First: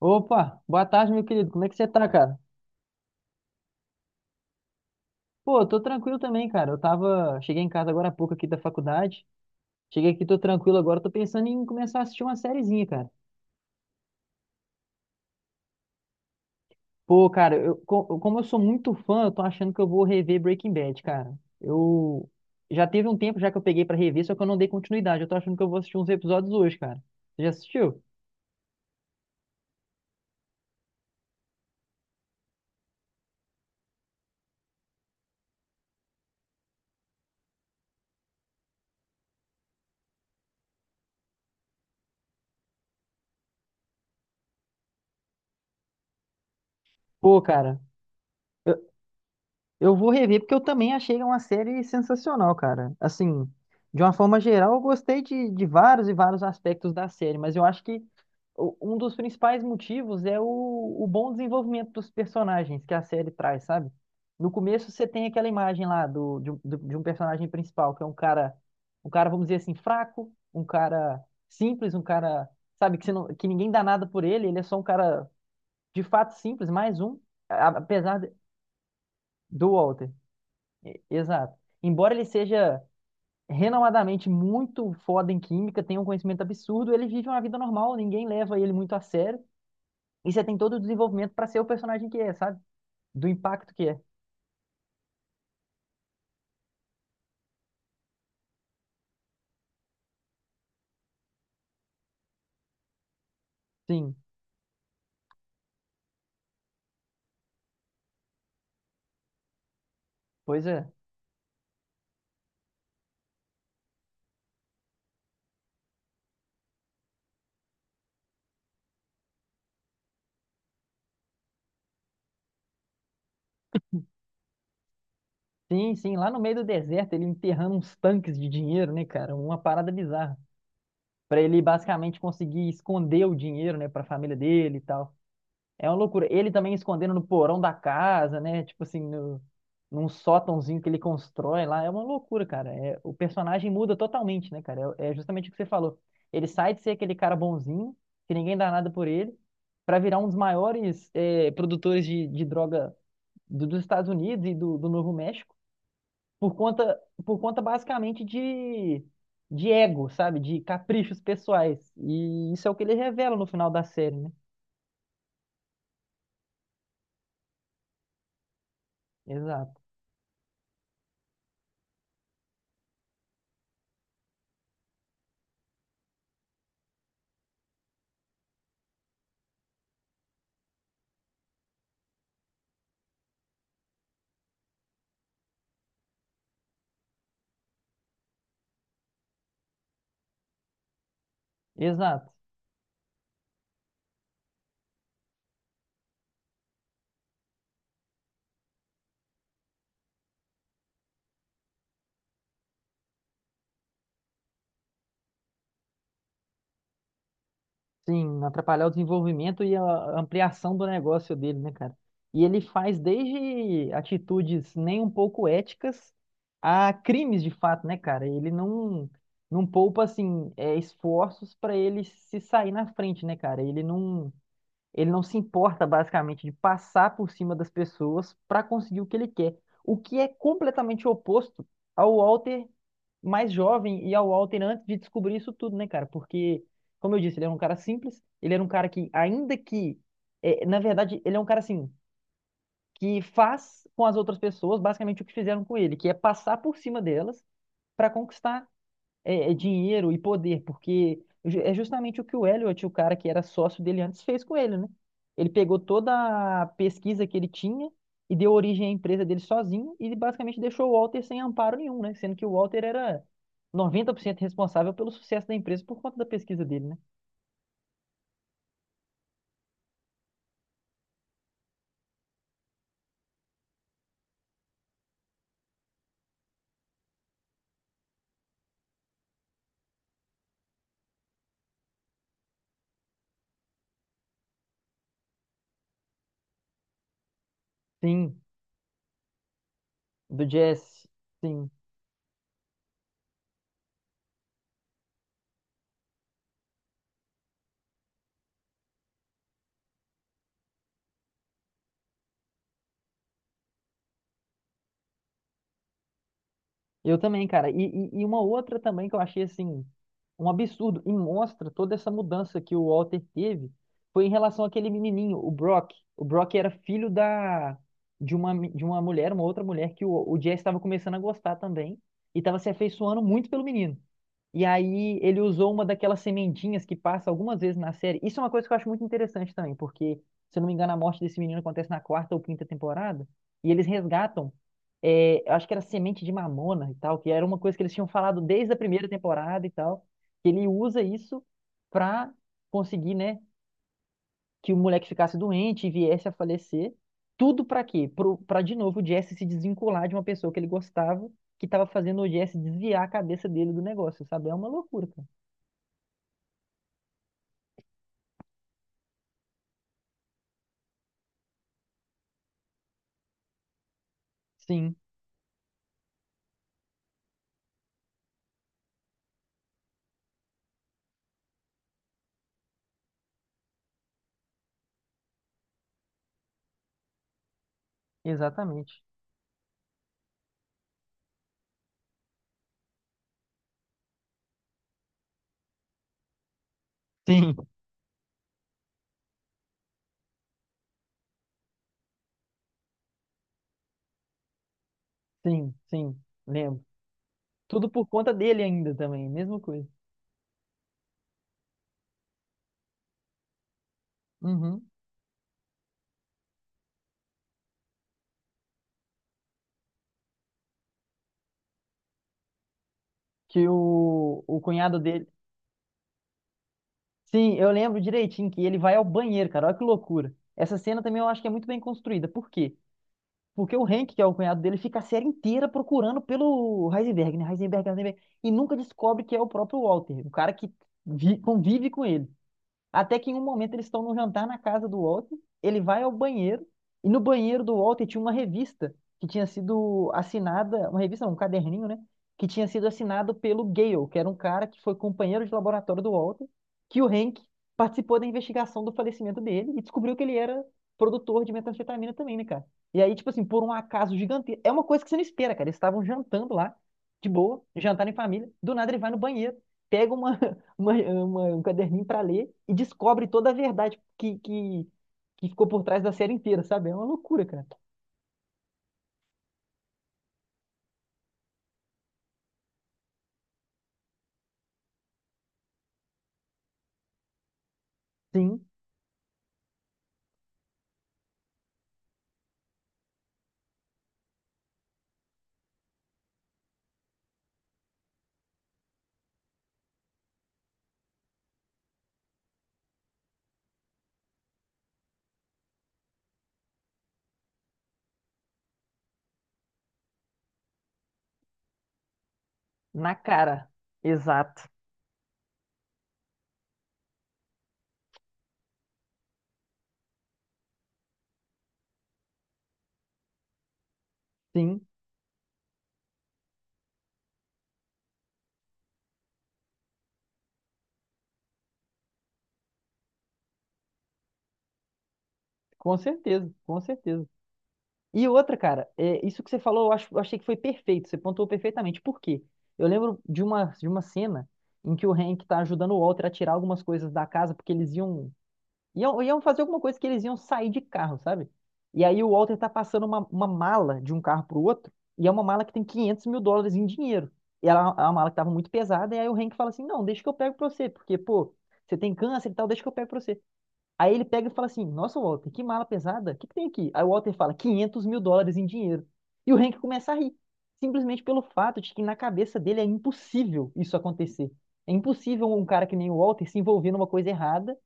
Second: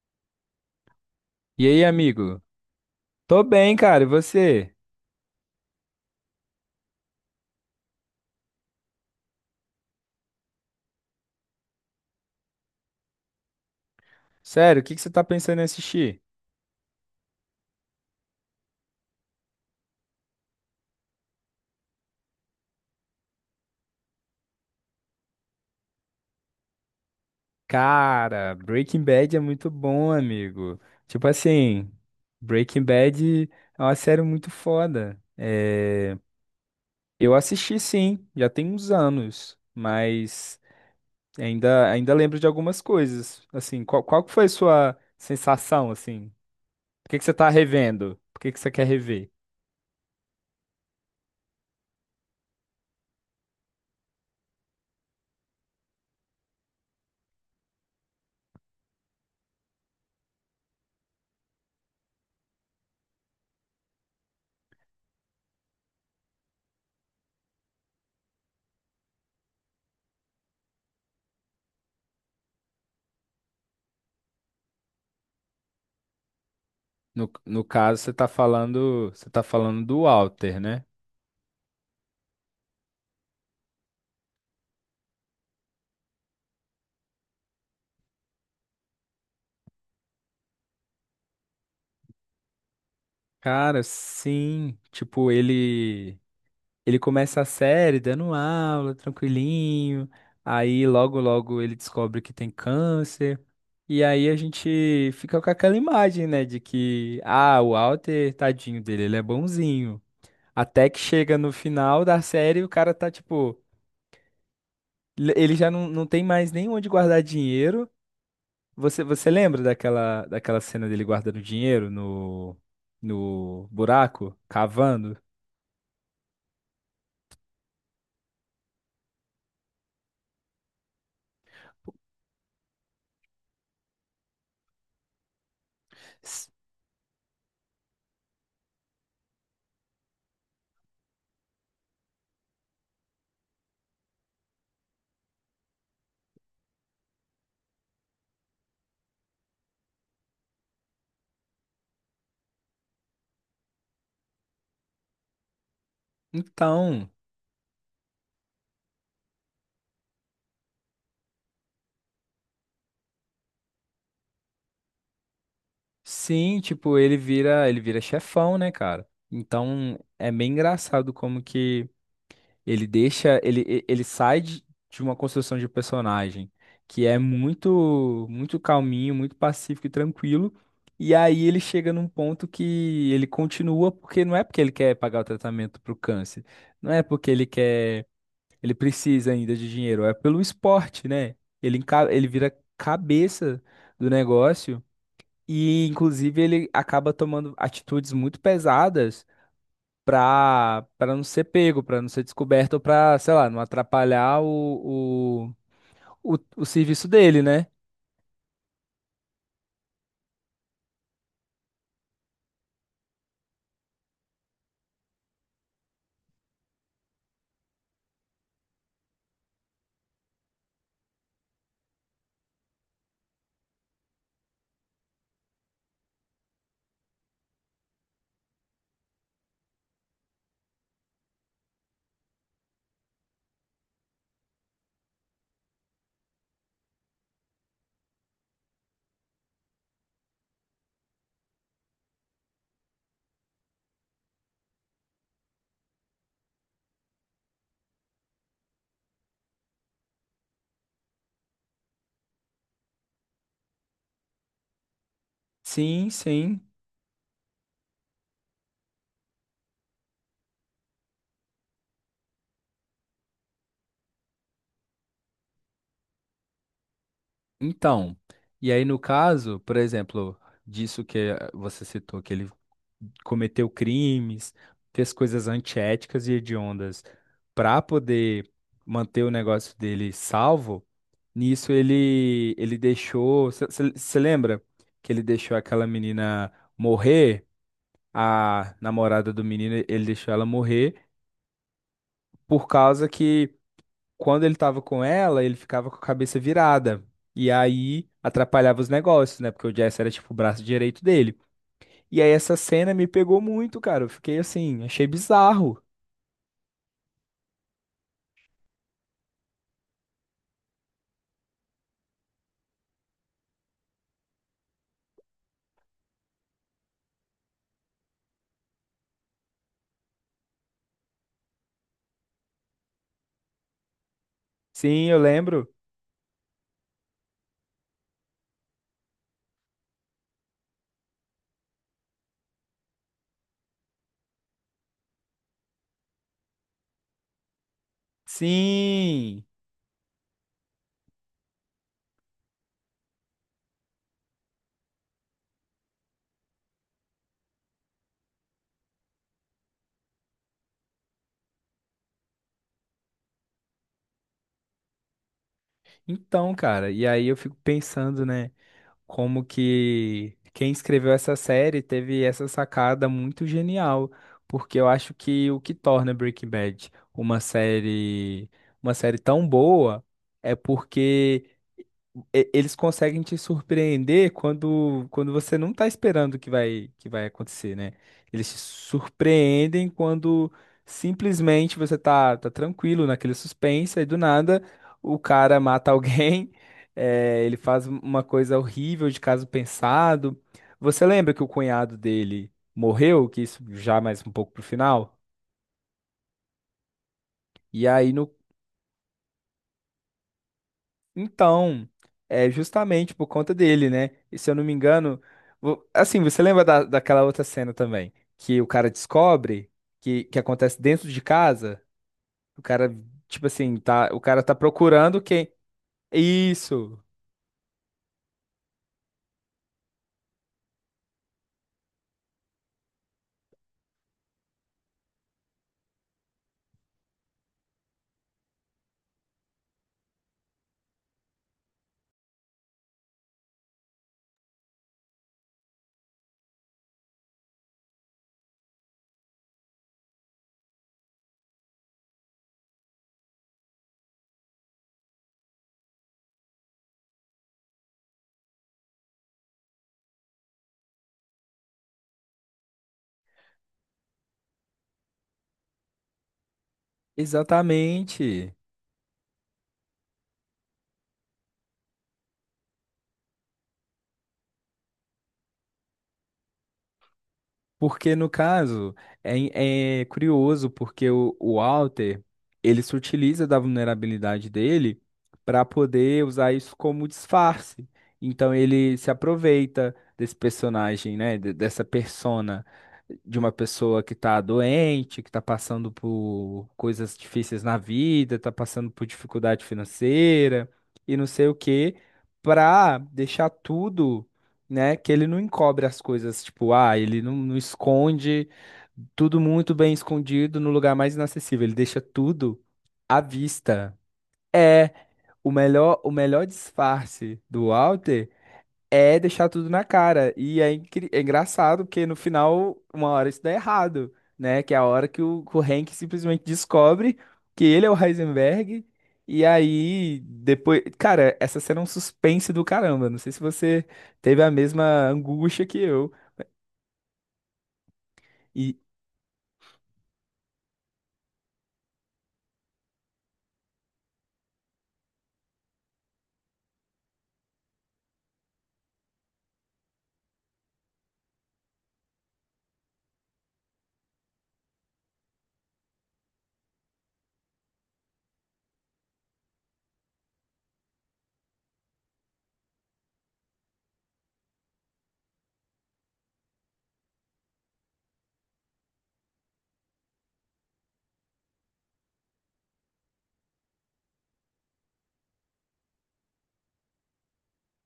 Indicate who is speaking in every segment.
Speaker 1: Opa, boa tarde, meu querido. Como
Speaker 2: E
Speaker 1: é que
Speaker 2: aí,
Speaker 1: você tá, cara?
Speaker 2: amigo? Tô bem, cara. E você?
Speaker 1: Pô, tô tranquilo também, cara. Eu tava. Cheguei em casa agora há pouco aqui da faculdade. Cheguei aqui, tô tranquilo agora. Tô pensando em começar a assistir uma sériezinha, cara.
Speaker 2: Sério, o que que você tá pensando em assistir?
Speaker 1: Pô, cara, como eu sou muito fã, eu tô achando que eu vou rever Breaking Bad, cara. Eu. Já teve um tempo já que eu peguei pra rever, só que eu não dei continuidade. Eu tô achando que eu vou assistir uns episódios hoje, cara. Você já assistiu?
Speaker 2: Cara, Breaking Bad é muito bom, amigo. Tipo assim, Breaking Bad é uma série muito foda. Eu assisti sim, já tem uns anos, mas ainda lembro de algumas coisas. Assim, qual que foi a sua sensação, assim? Por que que você
Speaker 1: Pô,
Speaker 2: tá
Speaker 1: cara.
Speaker 2: revendo? Por que que você quer rever?
Speaker 1: Eu vou rever porque eu também achei uma série sensacional, cara. Assim, de uma forma geral, eu gostei de vários e vários aspectos da série, mas eu acho que um dos principais motivos é o bom desenvolvimento dos personagens que a série traz, sabe? No começo você tem aquela imagem lá de um personagem principal, que é um cara, vamos dizer assim, fraco, um cara simples, um cara, sabe, que, você não, que ninguém dá nada por ele. Ele é só um cara de fato simples, mais um,
Speaker 2: No
Speaker 1: a-
Speaker 2: caso,
Speaker 1: apesar de-
Speaker 2: você tá
Speaker 1: do
Speaker 2: falando do
Speaker 1: Walter.
Speaker 2: Walter, né?
Speaker 1: Exato. Embora ele seja renomadamente muito foda em química, tenha um conhecimento absurdo, ele vive uma vida normal, ninguém leva ele muito a sério. E você tem todo o desenvolvimento para ser o personagem que é, sabe? Do impacto
Speaker 2: Cara,
Speaker 1: que é.
Speaker 2: sim. Tipo, ele começa a série dando aula, tranquilinho. Aí logo logo ele descobre que tem câncer. E
Speaker 1: Sim,
Speaker 2: aí a gente fica com aquela imagem, né, de que ah, o Walter, tadinho dele, ele é bonzinho.
Speaker 1: pois é.
Speaker 2: Até que chega no final da série, o cara tá tipo, ele já não tem mais nem onde guardar dinheiro. Você lembra daquela cena dele guardando dinheiro no buraco, cavando?
Speaker 1: Sim, sim, lá no meio do deserto, ele enterrando uns tanques de dinheiro, né, cara? Uma parada bizarra. Pra ele basicamente conseguir esconder o dinheiro, né, pra família dele e tal. É uma loucura. Ele também escondendo no porão da casa, né? Tipo assim, no, num sótãozinho que ele constrói lá. É uma loucura, cara. É, o personagem muda totalmente, né, cara? É justamente o que você falou. Ele sai de ser aquele cara bonzinho, que ninguém dá nada por ele, pra virar um dos maiores produtores de droga dos Estados Unidos e do Novo México, por conta,
Speaker 2: Então,
Speaker 1: por conta basicamente de ego, sabe? De caprichos pessoais. E isso é o que ele revela no final da série, né?
Speaker 2: sim, tipo, ele vira chefão, né, cara?
Speaker 1: Exato.
Speaker 2: Então, é bem engraçado como que ele deixa, ele, e- ele sai de uma construção de personagem que é muito, muito calminho, muito pacífico e tranquilo, e aí ele chega num ponto que ele continua porque não é porque ele quer pagar o tratamento pro câncer, não é porque ele quer, ele precisa ainda de dinheiro, é pelo esporte, né? Ele
Speaker 1: Exato.
Speaker 2: vira cabeça do negócio. E, inclusive, ele acaba tomando atitudes muito pesadas para não ser pego, para não ser descoberto, ou para, sei lá, não atrapalhar o serviço dele, né?
Speaker 1: Sim, atrapalhar o desenvolvimento e a ampliação do negócio dele, né, cara? E ele faz desde atitudes nem um pouco éticas a crimes de fato, né, cara? Ele não poupa assim esforços para ele se sair na frente, né, cara? Ele não se importa basicamente de passar por cima das pessoas para conseguir o que ele quer, o que é completamente oposto ao Walter mais jovem e ao Walter antes de descobrir isso tudo, né, cara? Porque, como eu disse, ele era um cara simples, ele era um cara que, ainda que, na verdade, ele é um cara assim, que faz com as outras pessoas basicamente o que fizeram com ele, que é passar por cima delas para conquistar dinheiro e poder, porque é justamente o que o Elliot, o cara que era sócio dele antes, fez com ele, né? Ele pegou
Speaker 2: Sim, sim.
Speaker 1: toda a pesquisa que ele tinha e deu origem à empresa dele sozinho, e ele basicamente deixou o Walter sem amparo nenhum, né? Sendo que o Walter era 90% responsável pelo sucesso da empresa por conta da pesquisa dele, né?
Speaker 2: Então, e aí no caso, por exemplo, disso que você citou, que ele cometeu crimes, fez coisas antiéticas e hediondas para poder manter o negócio dele salvo, nisso ele deixou, você lembra que ele deixou aquela menina morrer,
Speaker 1: Sim,
Speaker 2: a namorada do menino, ele deixou
Speaker 1: do
Speaker 2: ela morrer
Speaker 1: Jesse. Sim.
Speaker 2: por causa que quando ele tava com ela, ele ficava com a cabeça virada. E aí atrapalhava os negócios, né? Porque o Jesse era tipo o braço direito dele. E aí essa cena me pegou muito, cara. Eu fiquei assim, achei bizarro.
Speaker 1: Eu também, cara. E uma outra também que eu achei assim, um absurdo, e mostra toda essa mudança que o Walter teve, foi em relação àquele menininho, o Brock. O Brock era filho da de uma, mi- de uma mulher, uma outra mulher, que o Jesse estava começando a gostar também, e estava se afeiçoando muito pelo menino. E
Speaker 2: Sim,
Speaker 1: aí
Speaker 2: eu
Speaker 1: ele
Speaker 2: lembro.
Speaker 1: usou uma daquelas sementinhas que passa algumas vezes na série. Isso é uma coisa que eu acho muito interessante também, porque, se eu não me engano, a morte desse menino acontece na quarta ou quinta temporada, e eles resgatam eu acho que era semente de mamona e tal, que era uma coisa que eles tinham falado desde a primeira
Speaker 2: Sim.
Speaker 1: temporada e tal, que ele usa isso pra conseguir, né, que o moleque ficasse doente e viesse a falecer. Tudo pra quê? Pra de novo o Jesse se desvincular de uma pessoa que ele gostava, que tava fazendo o Jesse desviar a cabeça dele do negócio, sabe? É uma loucura, cara.
Speaker 2: Então, cara, e aí eu fico pensando, né, como que quem escreveu essa série teve essa sacada muito genial, porque eu
Speaker 1: Sim,
Speaker 2: acho que o que torna Breaking Bad uma série tão boa é porque eles conseguem te surpreender quando você não tá esperando que vai acontecer, né? Eles te
Speaker 1: exatamente.
Speaker 2: surpreendem quando simplesmente você tá, tá tranquilo naquele suspense, aí do nada o cara mata alguém, ele
Speaker 1: Sim,
Speaker 2: faz uma coisa horrível de caso pensado. Você lembra que o cunhado dele morreu? Que isso já mais um pouco pro final?
Speaker 1: sim, sim, lembro.
Speaker 2: E
Speaker 1: Tudo por
Speaker 2: aí no
Speaker 1: conta dele ainda também, mesma coisa.
Speaker 2: Então, é justamente por conta dele, né? E se eu não me
Speaker 1: Uhum.
Speaker 2: engano, assim, você lembra da, daquela outra cena também, que o cara descobre que acontece dentro de casa? O cara, tipo
Speaker 1: Que
Speaker 2: assim, tá, o cara
Speaker 1: o,
Speaker 2: tá
Speaker 1: o cunhado
Speaker 2: procurando
Speaker 1: dele.
Speaker 2: quem. Isso,
Speaker 1: Sim, eu lembro direitinho que ele vai ao banheiro, cara. Olha que loucura. Essa cena também eu acho que é muito bem construída. Por quê? Porque o Hank, que é o cunhado dele, fica a série inteira procurando pelo Heisenberg, né? Heisenberg, Heisenberg. E nunca descobre que é o próprio Walter, o cara que convive com ele. Até que em um momento eles estão num jantar na casa do Walter, ele vai ao banheiro, e no banheiro do Walter tinha uma revista que tinha sido assinada, uma revista, não, um caderninho, né? Que tinha sido assinado pelo Gale, que era um cara que foi companheiro de laboratório do Walter, que o Hank participou da investigação do falecimento dele e descobriu que ele era produtor de metanfetamina também, né, cara? E aí, tipo assim, por um acaso gigantesco, é uma coisa que você não espera, cara. Eles estavam jantando lá, de boa, jantar em família,
Speaker 2: exatamente.
Speaker 1: do nada ele vai no banheiro, pega um caderninho para ler e descobre toda a verdade que ficou por trás da série inteira, sabe? É uma loucura, cara.
Speaker 2: Porque no caso, é, é curioso porque o Walter, ele se utiliza da vulnerabilidade dele para poder usar isso como disfarce. Então
Speaker 1: Sim,
Speaker 2: ele se aproveita desse personagem, né, dessa persona de uma pessoa que está doente, que está passando por coisas difíceis na vida, está passando por dificuldade financeira e não sei o quê, para deixar tudo né? Que ele não encobre as coisas, tipo, ah, ele não, não esconde tudo muito bem escondido no lugar mais inacessível, ele deixa tudo
Speaker 1: na
Speaker 2: à
Speaker 1: cara.
Speaker 2: vista.
Speaker 1: Exato.
Speaker 2: É o melhor disfarce do Walter. É deixar tudo na cara. E é, é engraçado, porque no final, uma hora isso dá errado, né? Que é a
Speaker 1: Sim,
Speaker 2: hora que que o Hank simplesmente descobre que ele é o Heisenberg. E aí, depois. Cara, essa cena é um suspense do caramba. Não sei se você teve a mesma angústia que
Speaker 1: com
Speaker 2: eu.
Speaker 1: certeza, com certeza. E outra,
Speaker 2: E
Speaker 1: cara, isso que você falou, eu acho, eu achei que foi perfeito, você pontuou perfeitamente. Por quê? Eu lembro de uma cena em que o Hank tá ajudando o Walter a tirar algumas coisas da casa, porque eles iam fazer alguma coisa que eles iam sair de carro, sabe? E aí o Walter tá passando uma mala de um carro pro outro, e é uma mala que tem 500 mil dólares em dinheiro. E ela é uma mala que tava muito pesada, e aí o Hank fala assim, não, deixa que eu pego pra você, porque, pô, você tem câncer e tal, deixa que eu pego pra você. Aí ele pega e fala assim, nossa, Walter, que mala pesada, o que que tem aqui? Aí o Walter fala, 500 mil dólares em dinheiro. E o Hank começa a rir, simplesmente pelo fato de que na cabeça dele é impossível isso acontecer. É impossível um cara que nem o Walter se envolver numa coisa errada,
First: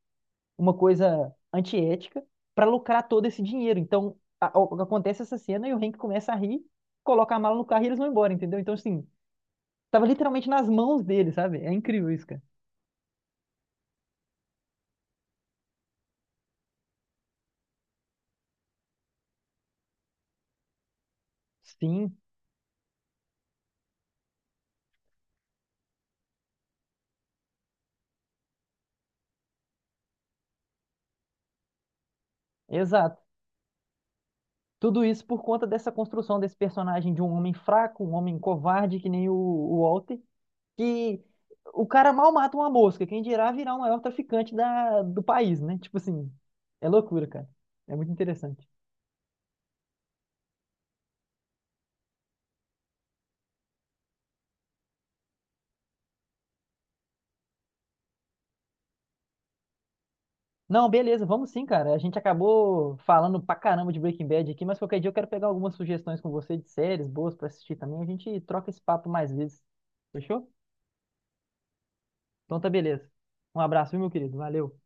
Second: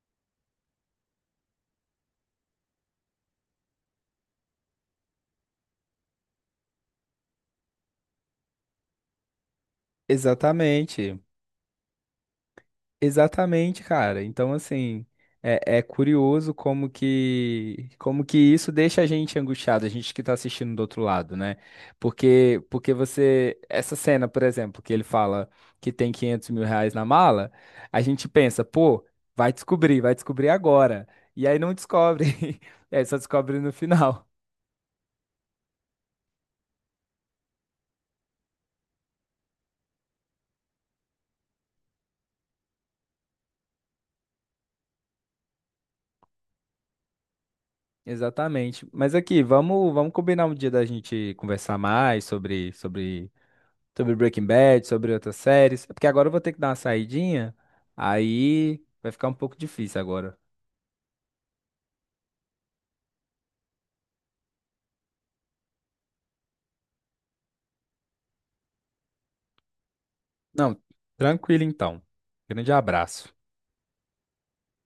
Speaker 1: uma coisa antiética, para lucrar todo esse dinheiro. Então, acontece essa cena e o Hank começa a rir, coloca a mala no carro e eles vão embora, entendeu? Então, assim, tava literalmente nas mãos
Speaker 2: exatamente.
Speaker 1: dele, sabe? É incrível isso, cara.
Speaker 2: Exatamente, cara. Então, assim, é, é curioso como que isso deixa a gente angustiado, a gente que tá assistindo do outro lado, né?
Speaker 1: Sim,
Speaker 2: Porque você essa cena, por exemplo, que ele fala que tem R$ 500 mil na mala, a gente pensa, pô, vai descobrir agora. E aí não descobre, é só
Speaker 1: exato.
Speaker 2: descobre no final.
Speaker 1: Tudo isso por conta dessa construção desse personagem de um homem fraco, um homem covarde, que nem o Walter, que o cara mal mata uma mosca, quem dirá virar o maior traficante da, do país, né? Tipo assim, é loucura, cara. É muito interessante.
Speaker 2: Exatamente. Mas aqui, vamos combinar um dia da gente conversar mais sobre Breaking Bad, sobre outras séries. É porque agora eu vou ter que dar uma saidinha. Aí vai ficar um pouco difícil agora.
Speaker 1: Não, beleza, vamos sim, cara. A gente acabou falando pra caramba de Breaking Bad aqui, mas qualquer dia eu quero pegar algumas sugestões com você de séries boas pra assistir também. A gente troca esse papo mais vezes. Fechou?
Speaker 2: Não, tranquilo então.
Speaker 1: Então tá
Speaker 2: Grande
Speaker 1: beleza.
Speaker 2: abraço.
Speaker 1: Um abraço, viu, meu querido? Valeu.